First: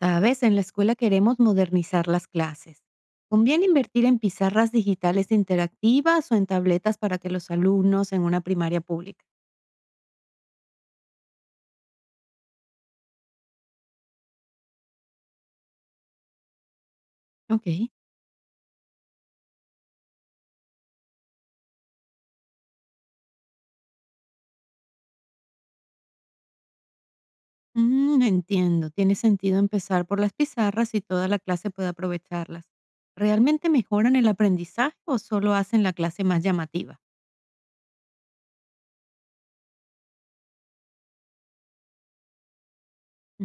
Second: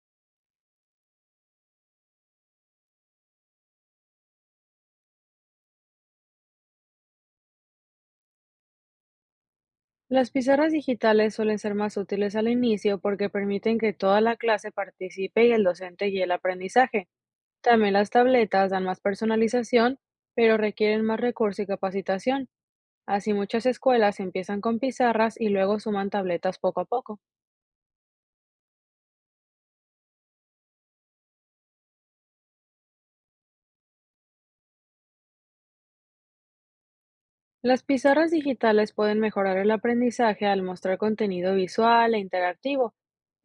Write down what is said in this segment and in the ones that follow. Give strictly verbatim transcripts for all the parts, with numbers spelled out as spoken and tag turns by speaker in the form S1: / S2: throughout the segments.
S1: Sabes, en la escuela queremos modernizar las clases. ¿Conviene invertir en pizarras digitales interactivas o en tabletas para que los alumnos en una primaria pública?
S2: Las pizarras digitales suelen ser más útiles al inicio porque permiten que toda la clase participe y el docente guíe el aprendizaje.
S1: Ok.
S2: También las tabletas dan más personalización, pero requieren más recursos y capacitación. Así muchas escuelas empiezan con pizarras y luego suman tabletas poco a poco.
S1: Mm, entiendo, tiene sentido empezar por las pizarras y toda la clase puede aprovecharlas. ¿Realmente mejoran el aprendizaje o solo hacen la clase más llamativa?
S2: Las pizarras digitales pueden mejorar el aprendizaje al mostrar contenido visual e interactivo.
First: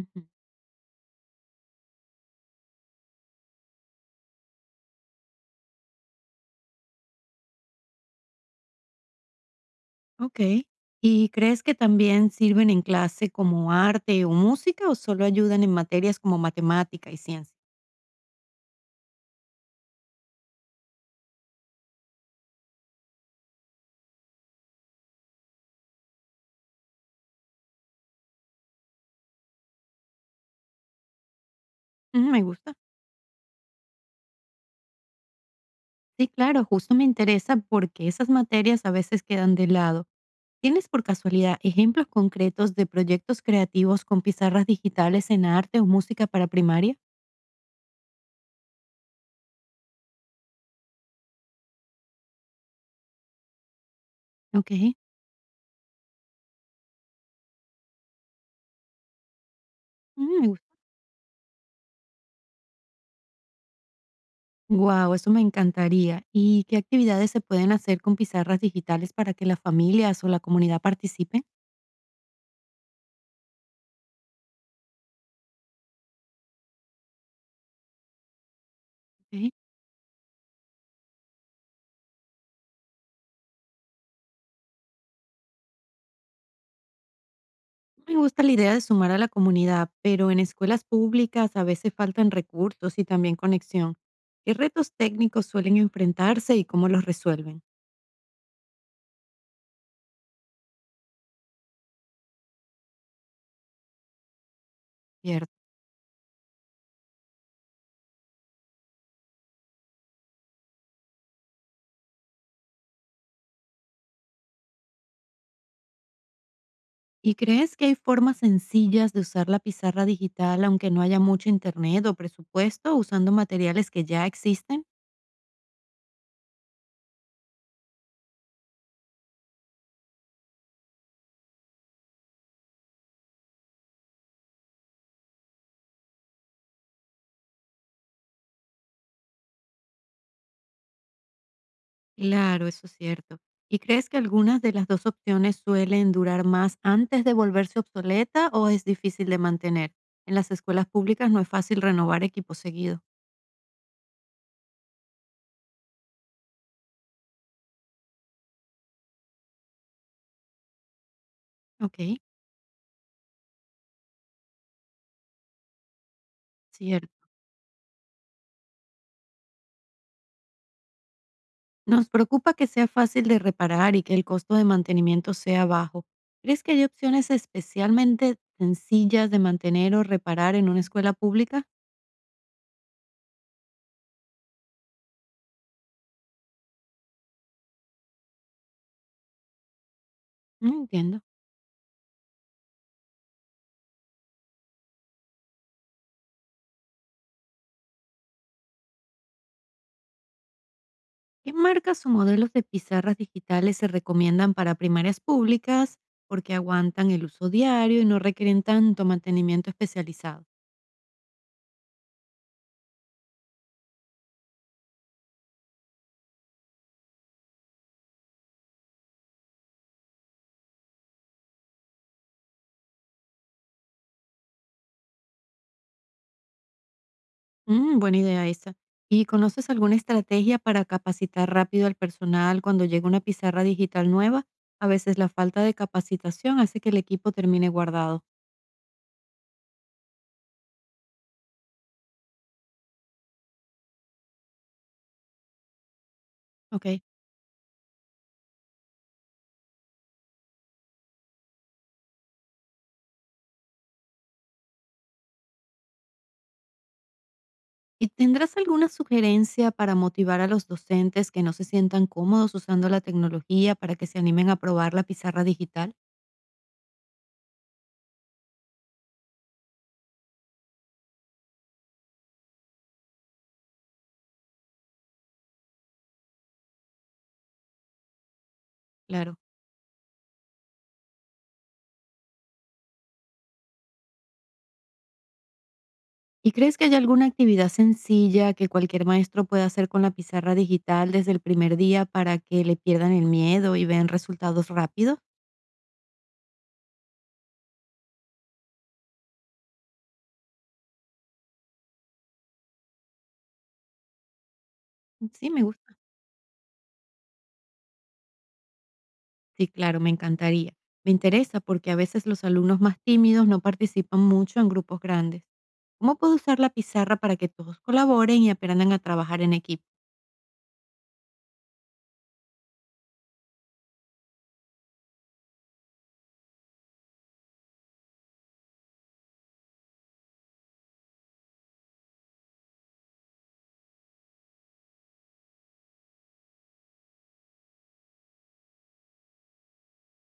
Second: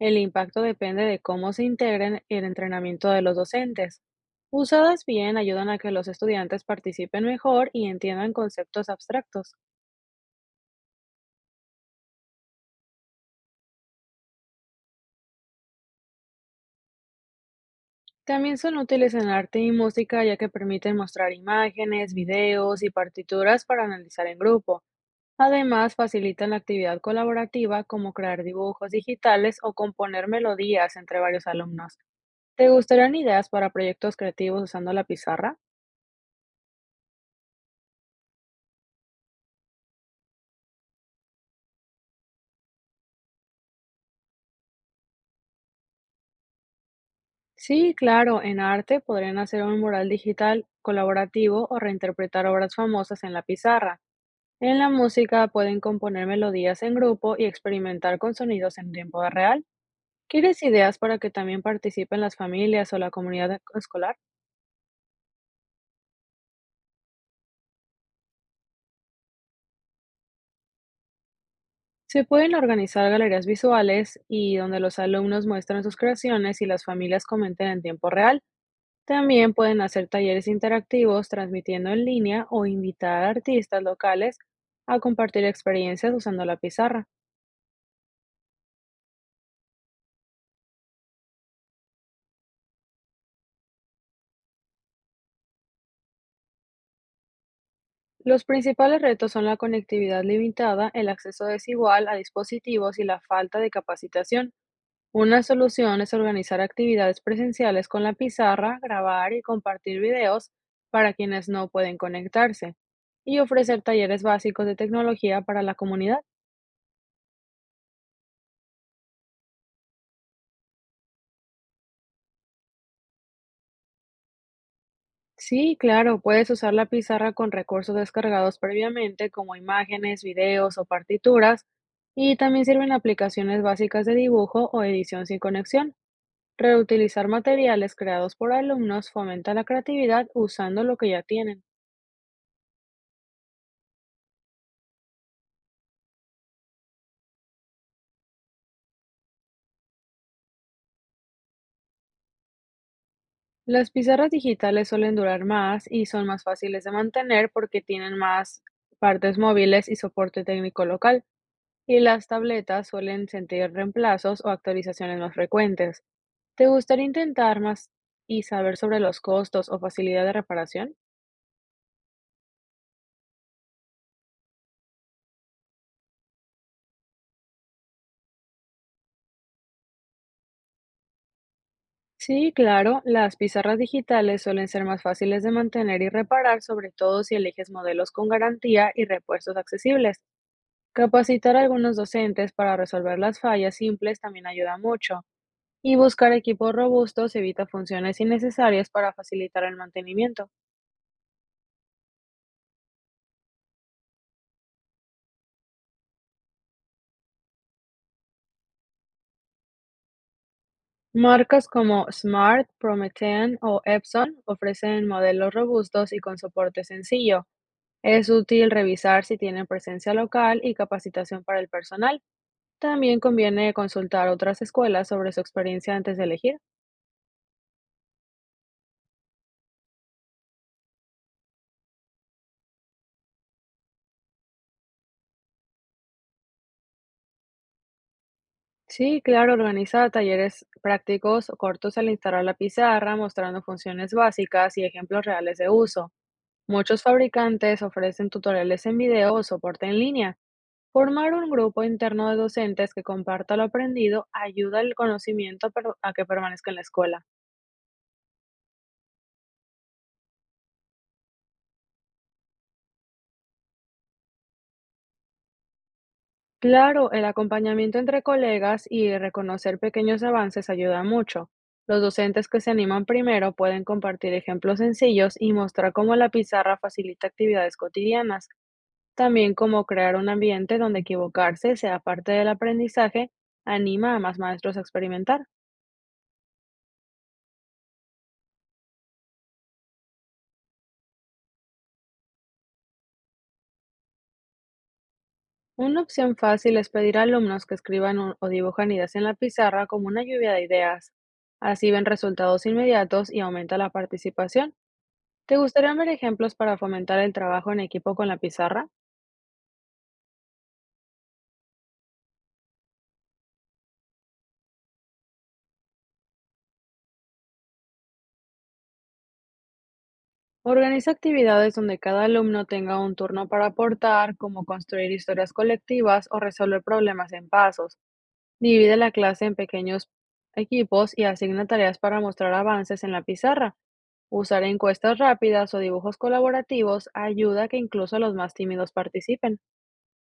S2: El impacto depende de cómo se integren el entrenamiento de los docentes. Usadas bien, ayudan a que los estudiantes participen mejor y entiendan conceptos abstractos.
S1: Ok. ¿Y crees que también sirven en clase como arte o música o solo ayudan en materias como matemática y ciencia?
S2: También son útiles en arte y música ya que permiten mostrar imágenes, videos y partituras para analizar en grupo. Además, facilitan la actividad colaborativa como crear dibujos digitales o componer melodías entre varios alumnos.
S1: Mm, me
S2: ¿Te
S1: gusta.
S2: gustarían ideas para proyectos creativos usando la pizarra?
S1: Sí, claro, justo me interesa porque esas materias a veces quedan de lado. ¿Tienes por casualidad ejemplos concretos de proyectos creativos con pizarras digitales en arte o música para primaria?
S2: Sí, claro, en arte podrían hacer un mural digital colaborativo o reinterpretar obras famosas en la pizarra. En la
S1: Ok.
S2: música pueden componer melodías en grupo y experimentar con sonidos en tiempo real.
S1: Mm, me
S2: ¿Quieres
S1: gusta.
S2: ideas para que también participen las familias o la comunidad escolar?
S1: Wow, eso me encantaría. ¿Y qué actividades se pueden hacer con pizarras digitales para que las familias o la comunidad participen?
S2: Se pueden organizar galerías visuales y donde los alumnos muestran sus creaciones y las familias comenten en tiempo real.
S1: Ok.
S2: También pueden hacer talleres interactivos transmitiendo en línea o invitar a artistas locales a compartir experiencias usando la pizarra.
S1: Me gusta la idea de sumar a la comunidad, pero en escuelas públicas a veces faltan recursos y también conexión. ¿Qué retos técnicos suelen enfrentarse y cómo los resuelven?
S2: Los principales retos son la conectividad limitada, el acceso desigual a dispositivos y la falta de capacitación. Una
S1: Cierto.
S2: solución es organizar actividades presenciales con la pizarra, grabar y compartir videos para quienes no pueden conectarse y ofrecer talleres básicos de tecnología para la comunidad.
S1: ¿Y crees que hay formas sencillas de usar la pizarra digital aunque no haya mucho internet o presupuesto usando materiales que ya existen?
S2: Sí, claro, puedes usar la pizarra con recursos descargados previamente, como imágenes, videos o partituras, y también sirven aplicaciones básicas de dibujo o edición sin conexión. Reutilizar materiales creados por alumnos fomenta la creatividad usando lo que ya tienen.
S1: Claro, eso es cierto. ¿Y crees que algunas de las dos opciones suelen durar más antes de volverse obsoleta o es difícil de mantener? En las escuelas públicas no es fácil renovar equipos seguido.
S2: Las pizarras digitales suelen durar más y son más fáciles de mantener porque tienen más partes móviles y soporte técnico local.
S1: Ok,
S2: Y las tabletas suelen sentir reemplazos o actualizaciones más frecuentes. ¿Te gustaría
S1: cierto.
S2: intentar más y saber sobre los costos o facilidad de reparación?
S1: Nos preocupa que sea fácil de reparar y que el costo de mantenimiento sea bajo. ¿Crees que hay opciones especialmente sencillas de mantener o reparar en una escuela pública?
S2: Sí, claro, las pizarras digitales suelen ser más fáciles de mantener y reparar, sobre todo si eliges modelos con garantía y repuestos accesibles.
S1: No entiendo.
S2: Capacitar a algunos docentes para resolver las fallas simples también ayuda mucho, y buscar equipos robustos evita funciones innecesarias para facilitar el mantenimiento.
S1: ¿Qué marcas o modelos de pizarras digitales se recomiendan para primarias públicas porque aguantan el uso diario y no requieren tanto mantenimiento especializado?
S2: Marcas como Smart, Promethean o Epson ofrecen modelos robustos y con soporte sencillo. Es útil revisar si tienen presencia local y capacitación para el personal. También conviene consultar otras escuelas sobre su experiencia antes de elegir.
S1: Mm, buena idea esa. ¿Y conoces alguna estrategia para capacitar rápido al personal cuando llega una pizarra digital nueva? A veces la falta de capacitación hace que el equipo termine guardado.
S2: Sí, claro, organiza talleres prácticos o cortos al instalar la pizarra, mostrando funciones básicas y ejemplos reales de uso.
S1: Ok.
S2: Muchos fabricantes ofrecen tutoriales en video o soporte en línea. Formar un grupo interno de docentes que comparta lo aprendido ayuda al conocimiento a per- a que permanezca en la escuela.
S1: ¿Y tendrás alguna sugerencia para motivar a los docentes que no se sientan cómodos usando la tecnología para que se animen a probar la pizarra digital?
S2: Claro, el acompañamiento entre colegas y reconocer pequeños avances ayuda mucho. Los docentes que se animan primero pueden compartir ejemplos sencillos y mostrar cómo la pizarra facilita actividades cotidianas,
S1: Claro.
S2: también cómo crear un ambiente donde equivocarse sea parte del aprendizaje, anima a más maestros a experimentar.
S1: ¿Y crees que hay alguna actividad sencilla que cualquier maestro pueda hacer con la pizarra digital desde el primer día para que le pierdan el miedo y vean resultados rápidos?
S2: Una opción fácil es pedir a alumnos que escriban o o dibujan ideas en la pizarra como una lluvia de ideas. Así ven resultados inmediatos y aumenta la participación.
S1: Sí,
S2: ¿Te
S1: me
S2: gustaría
S1: gusta.
S2: ver ejemplos para fomentar el trabajo en equipo con la pizarra?
S1: Sí, claro, me encantaría. Me interesa porque a veces los alumnos más tímidos no participan mucho en grupos grandes. ¿Cómo puedo usar la pizarra para que todos colaboren y aprendan a trabajar en equipo?
S2: Organiza actividades donde cada alumno tenga un turno para aportar, como construir historias colectivas o resolver problemas en pasos. Divide la clase en pequeños equipos y asigna tareas para mostrar avances en la pizarra. Usar encuestas rápidas o dibujos colaborativos ayuda a que incluso los más tímidos participen.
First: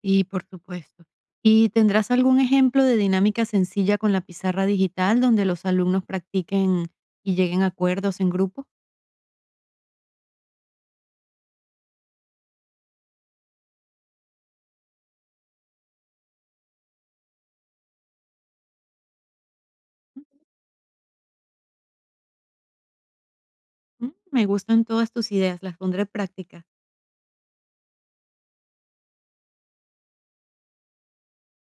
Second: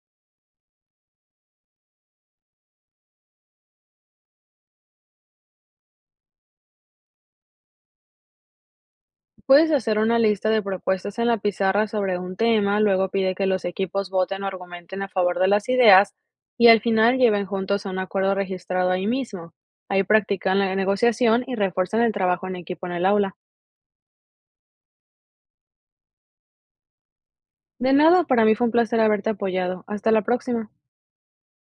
S1: Y por supuesto. ¿Y tendrás algún ejemplo de dinámica sencilla con la pizarra digital donde los alumnos practiquen y lleguen a acuerdos en grupo?
S2: Puedes hacer una lista de propuestas en la pizarra sobre un tema, luego pide que los equipos voten o argumenten a favor de las ideas y al final lleven juntos a un acuerdo registrado ahí mismo. Ahí practican la negociación y refuerzan el trabajo en equipo en el aula.
S1: Mm, mm, Me gustan todas tus ideas, las pondré en práctica.
S2: De nada, para mí fue un placer haberte apoyado. Hasta la próxima.